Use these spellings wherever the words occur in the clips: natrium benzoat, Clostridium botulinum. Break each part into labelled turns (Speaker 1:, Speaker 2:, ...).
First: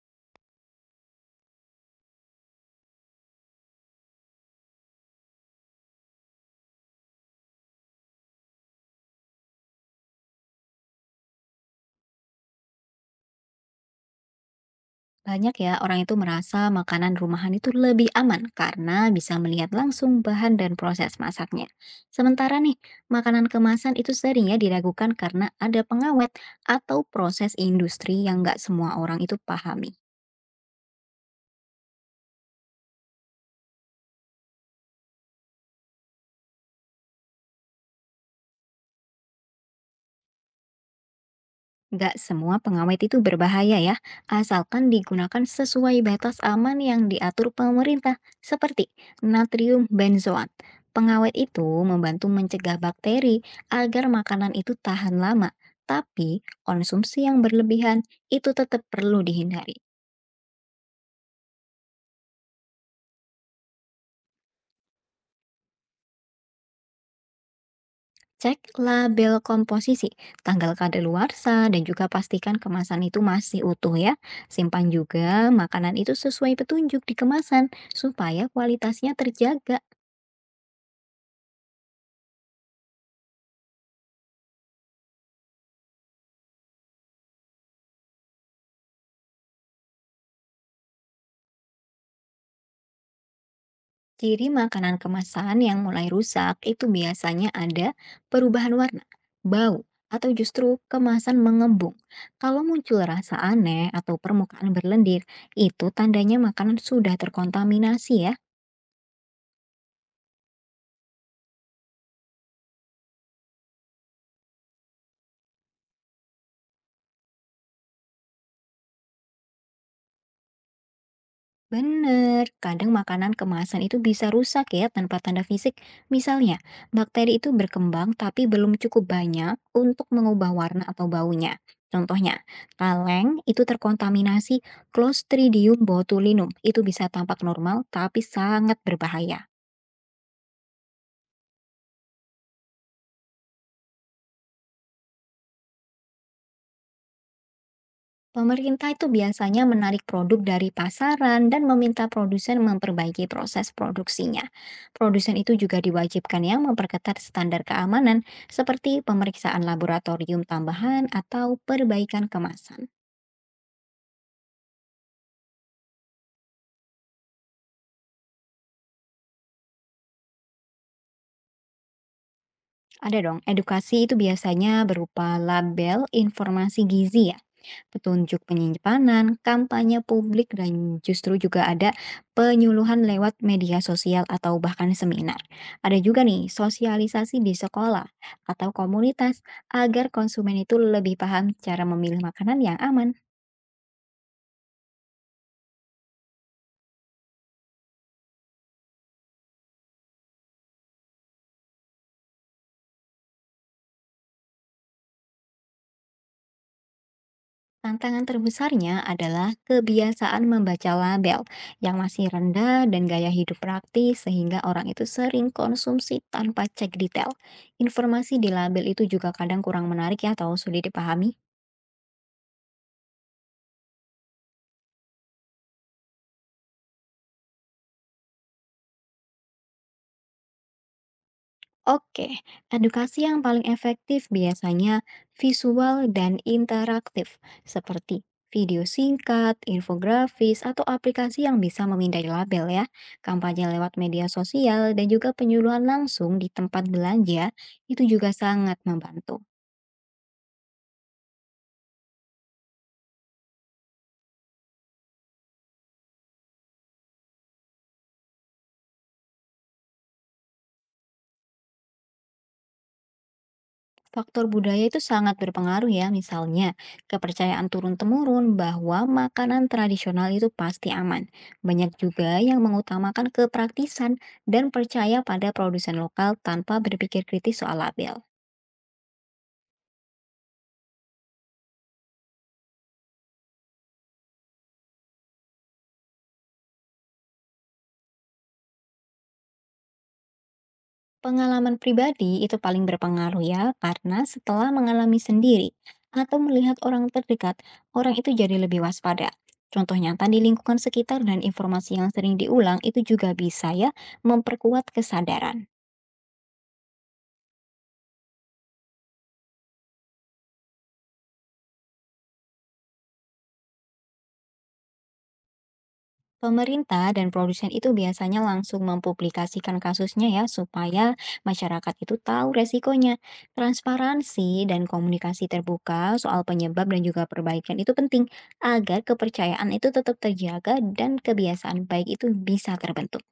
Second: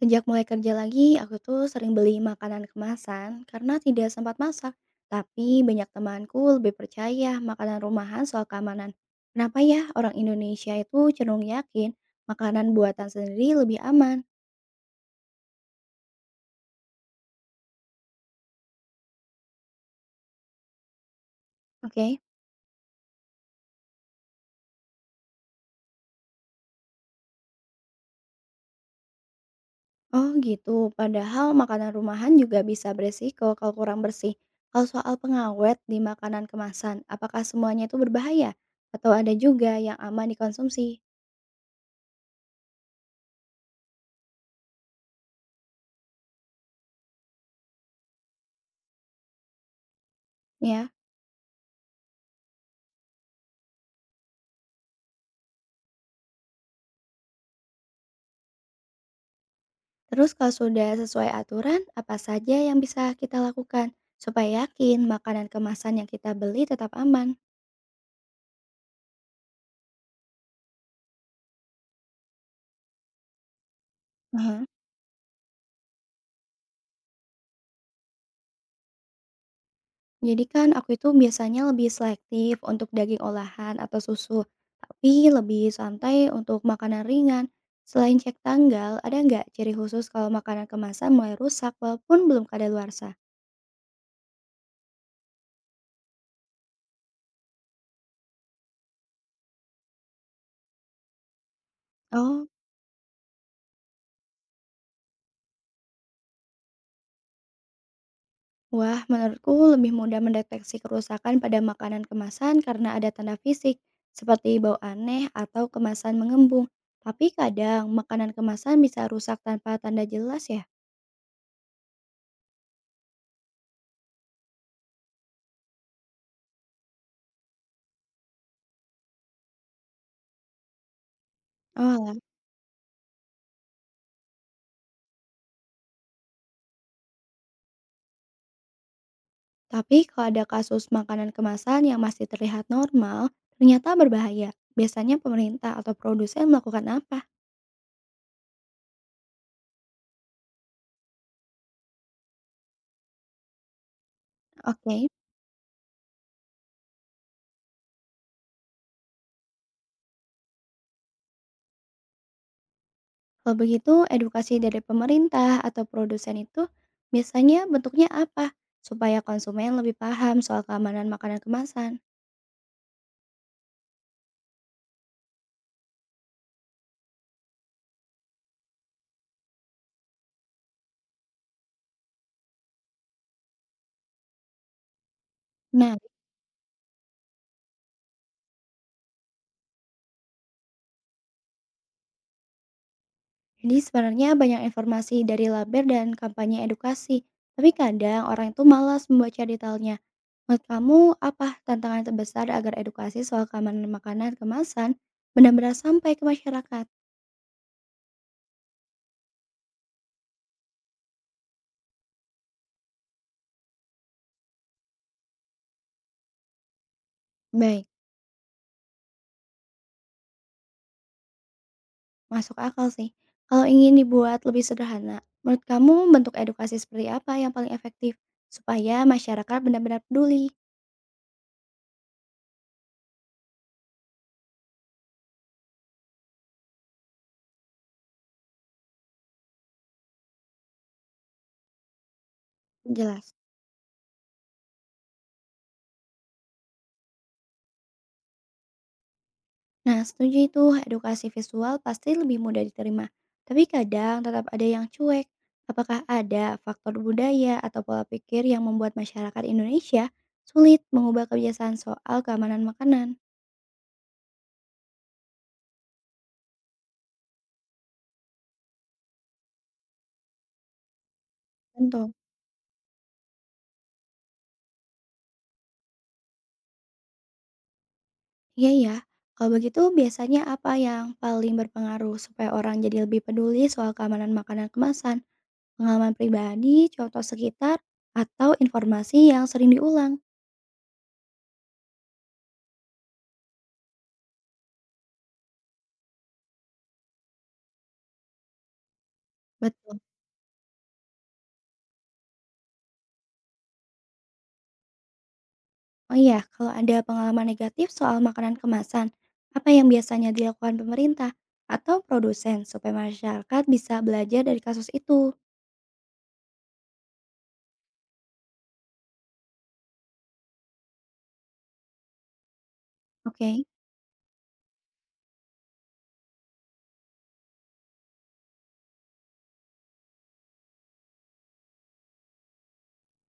Speaker 1: Sejak mulai kerja lagi, aku tuh sering beli makanan kemasan karena tidak sempat masak. Tapi banyak temanku lebih percaya makanan rumahan soal keamanan. Kenapa ya orang Indonesia itu cenderung yakin makanan buatan sendiri lebih aman?
Speaker 2: Banyak ya orang itu merasa makanan rumahan itu lebih aman karena bisa melihat langsung bahan dan proses masaknya.
Speaker 1: Oke.
Speaker 2: Sementara nih, makanan kemasan itu sering ya diragukan karena ada pengawet atau proses industri yang nggak semua orang itu pahami.
Speaker 1: Oh gitu, padahal makanan rumahan juga bisa beresiko kalau kurang bersih. Kalau soal pengawet di makanan kemasan, apakah semuanya itu berbahaya? Atau ada juga yang aman dikonsumsi?
Speaker 2: Gak semua pengawet itu berbahaya ya, asalkan digunakan sesuai batas aman yang diatur pemerintah, seperti natrium benzoat.
Speaker 1: Ya.
Speaker 2: Pengawet itu membantu mencegah bakteri agar makanan itu tahan lama, tapi konsumsi yang berlebihan itu tetap perlu dihindari.
Speaker 1: Terus kalau sudah sesuai aturan, apa saja yang bisa kita lakukan supaya yakin makanan kemasan yang kita beli tetap aman?
Speaker 2: Cek label komposisi, tanggal kadaluarsa, dan juga pastikan kemasan itu masih utuh ya.
Speaker 1: Aha.
Speaker 2: Simpan juga makanan itu sesuai petunjuk di kemasan supaya kualitasnya terjaga.
Speaker 1: Jadi kan aku itu biasanya lebih selektif untuk daging olahan atau susu, tapi lebih santai untuk makanan ringan. Selain cek tanggal, ada nggak ciri khusus kalau makanan kemasan mulai rusak walaupun belum kadaluarsa?
Speaker 2: Ciri makanan kemasan yang mulai rusak itu biasanya ada perubahan warna, bau, atau justru kemasan mengembung.
Speaker 1: Oh.
Speaker 2: Kalau muncul rasa aneh atau permukaan berlendir, itu tandanya makanan sudah terkontaminasi ya.
Speaker 1: Wah, menurutku lebih mudah mendeteksi kerusakan pada makanan kemasan karena ada tanda fisik, seperti bau aneh atau kemasan mengembung. Tapi kadang makanan kemasan bisa rusak tanpa tanda jelas ya.
Speaker 2: Bener, kadang makanan kemasan itu bisa rusak ya tanpa tanda fisik. Misalnya, bakteri itu berkembang tapi belum cukup banyak untuk mengubah warna atau baunya.
Speaker 1: Oh, alah.
Speaker 2: Contohnya, kaleng itu terkontaminasi Clostridium botulinum. Itu bisa tampak normal tapi sangat berbahaya.
Speaker 1: Tapi kalau ada kasus makanan kemasan yang masih terlihat normal, ternyata berbahaya. Biasanya pemerintah atau produsen melakukan apa?
Speaker 2: Pemerintah itu biasanya menarik produk dari pasaran dan meminta produsen memperbaiki proses produksinya.
Speaker 1: Oke,
Speaker 2: Produsen itu juga diwajibkan yang memperketat standar keamanan seperti pemeriksaan laboratorium tambahan atau perbaikan kemasan.
Speaker 1: kalau begitu edukasi dari pemerintah atau produsen itu biasanya bentuknya apa? Supaya konsumen lebih paham soal keamanan makanan kemasan.
Speaker 2: Ada dong, edukasi itu biasanya berupa label informasi gizi ya, petunjuk penyimpanan, kampanye publik, dan justru juga ada penyuluhan lewat media sosial atau bahkan seminar.
Speaker 1: Nah,
Speaker 2: Ada juga nih sosialisasi di sekolah atau komunitas agar konsumen itu lebih paham cara memilih makanan yang aman.
Speaker 1: jadi sebenarnya banyak informasi dari laber dan kampanye edukasi, tapi kadang orang itu malas membaca detailnya. Menurut kamu, apa tantangan terbesar agar edukasi soal keamanan makanan kemasan benar-benar sampai ke masyarakat?
Speaker 2: Tantangan terbesarnya adalah kebiasaan membaca label yang masih rendah dan gaya hidup praktis sehingga orang itu sering konsumsi tanpa cek detail.
Speaker 1: Baik,
Speaker 2: Informasi di label itu juga kadang kurang menarik ya atau sulit dipahami.
Speaker 1: masuk akal sih. Kalau ingin dibuat lebih sederhana, menurut kamu bentuk edukasi seperti apa yang paling efektif supaya masyarakat benar-benar peduli?
Speaker 2: Oke, edukasi yang paling efektif biasanya visual dan interaktif, seperti video singkat, infografis, atau aplikasi yang bisa memindai label ya.
Speaker 1: Jelas.
Speaker 2: Kampanye lewat media sosial dan juga penyuluhan langsung di tempat belanja itu juga sangat membantu.
Speaker 1: Nah, setuju itu edukasi visual pasti lebih mudah diterima. Tapi kadang tetap ada yang cuek. Apakah ada faktor budaya atau pola pikir yang membuat masyarakat Indonesia sulit mengubah kebiasaan soal keamanan makanan?
Speaker 2: Faktor budaya itu sangat berpengaruh ya, misalnya kepercayaan turun-temurun bahwa makanan tradisional itu pasti aman. Banyak
Speaker 1: Tentu.
Speaker 2: juga yang mengutamakan kepraktisan dan percaya pada produsen lokal tanpa berpikir kritis soal label.
Speaker 1: Iya ya. Kalau begitu biasanya apa yang paling berpengaruh supaya orang jadi lebih peduli soal keamanan makanan kemasan, pengalaman pribadi, contoh sekitar, atau informasi yang sering diulang?
Speaker 2: Pengalaman pribadi itu paling berpengaruh ya, karena setelah mengalami sendiri atau melihat orang terdekat, orang itu jadi lebih waspada. Contoh
Speaker 1: Betul.
Speaker 2: nyata di lingkungan sekitar dan informasi yang sering diulang itu juga bisa ya memperkuat kesadaran.
Speaker 1: Oh iya, kalau ada pengalaman negatif soal makanan kemasan, apa yang biasanya dilakukan pemerintah atau produsen supaya masyarakat bisa belajar dari kasus itu?
Speaker 2: Pemerintah dan produsen itu biasanya langsung mempublikasikan kasusnya ya supaya masyarakat itu tahu resikonya.
Speaker 1: Oke.
Speaker 2: Transparansi dan komunikasi terbuka soal penyebab dan juga perbaikan itu penting agar kepercayaan itu tetap terjaga dan kebiasaan baik itu bisa terbentuk.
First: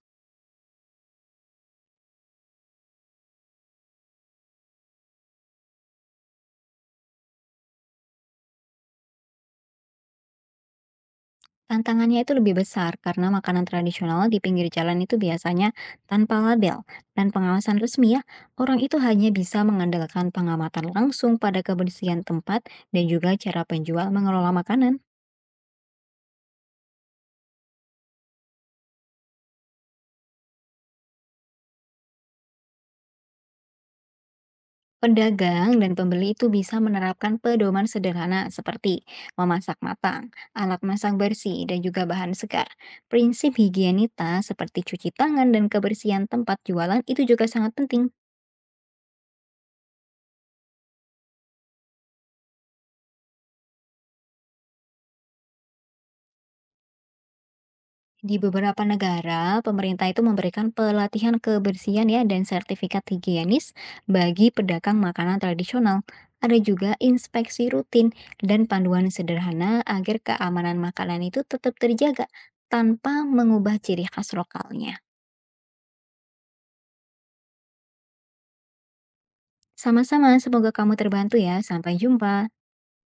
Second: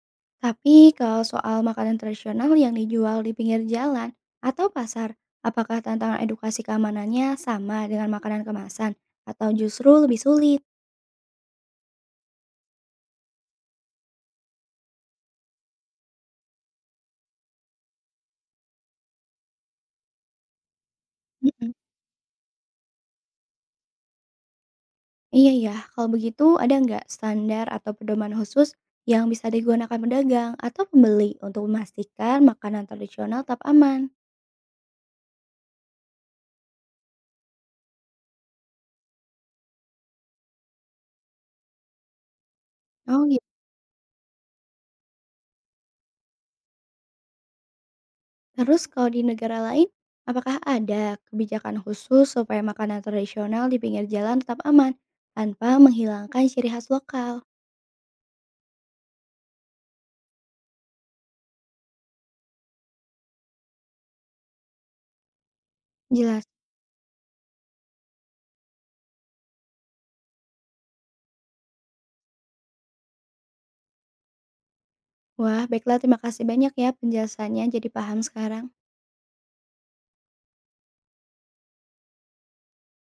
Speaker 1: Tapi kalau soal makanan tradisional yang dijual di pinggir jalan atau pasar, apakah tantangan edukasi keamanannya sama dengan makanan kemasan atau justru lebih sulit?
Speaker 2: Tantangannya itu lebih besar karena makanan tradisional di pinggir jalan itu biasanya tanpa label dan pengawasan resmi ya. Orang itu hanya bisa mengandalkan pengamatan langsung pada
Speaker 1: Mm-mm.
Speaker 2: kebersihan tempat dan juga cara penjual mengelola makanan.
Speaker 1: Iya ya, kalau begitu ada nggak standar atau pedoman khusus yang bisa digunakan pedagang atau pembeli untuk memastikan makanan tradisional tetap aman?
Speaker 2: Pedagang dan pembeli itu bisa menerapkan pedoman sederhana seperti memasak matang, alat masak bersih, dan juga bahan segar.
Speaker 1: Oh gitu.
Speaker 2: Prinsip higienitas seperti cuci tangan dan kebersihan tempat jualan itu juga sangat penting.
Speaker 1: Terus kalau di negara lain, apakah ada kebijakan khusus supaya makanan tradisional di pinggir jalan tetap aman tanpa menghilangkan ciri khas lokal?
Speaker 2: Di beberapa negara, pemerintah itu memberikan pelatihan kebersihan ya dan sertifikat higienis bagi pedagang makanan tradisional.
Speaker 1: Jelas.
Speaker 2: Ada juga inspeksi rutin dan panduan sederhana agar keamanan makanan itu tetap terjaga tanpa mengubah ciri khas lokalnya.
Speaker 1: Wah, baiklah, terima kasih banyak ya penjelasannya, jadi paham sekarang.
Speaker 2: Sama-sama, semoga kamu terbantu ya. Sampai jumpa.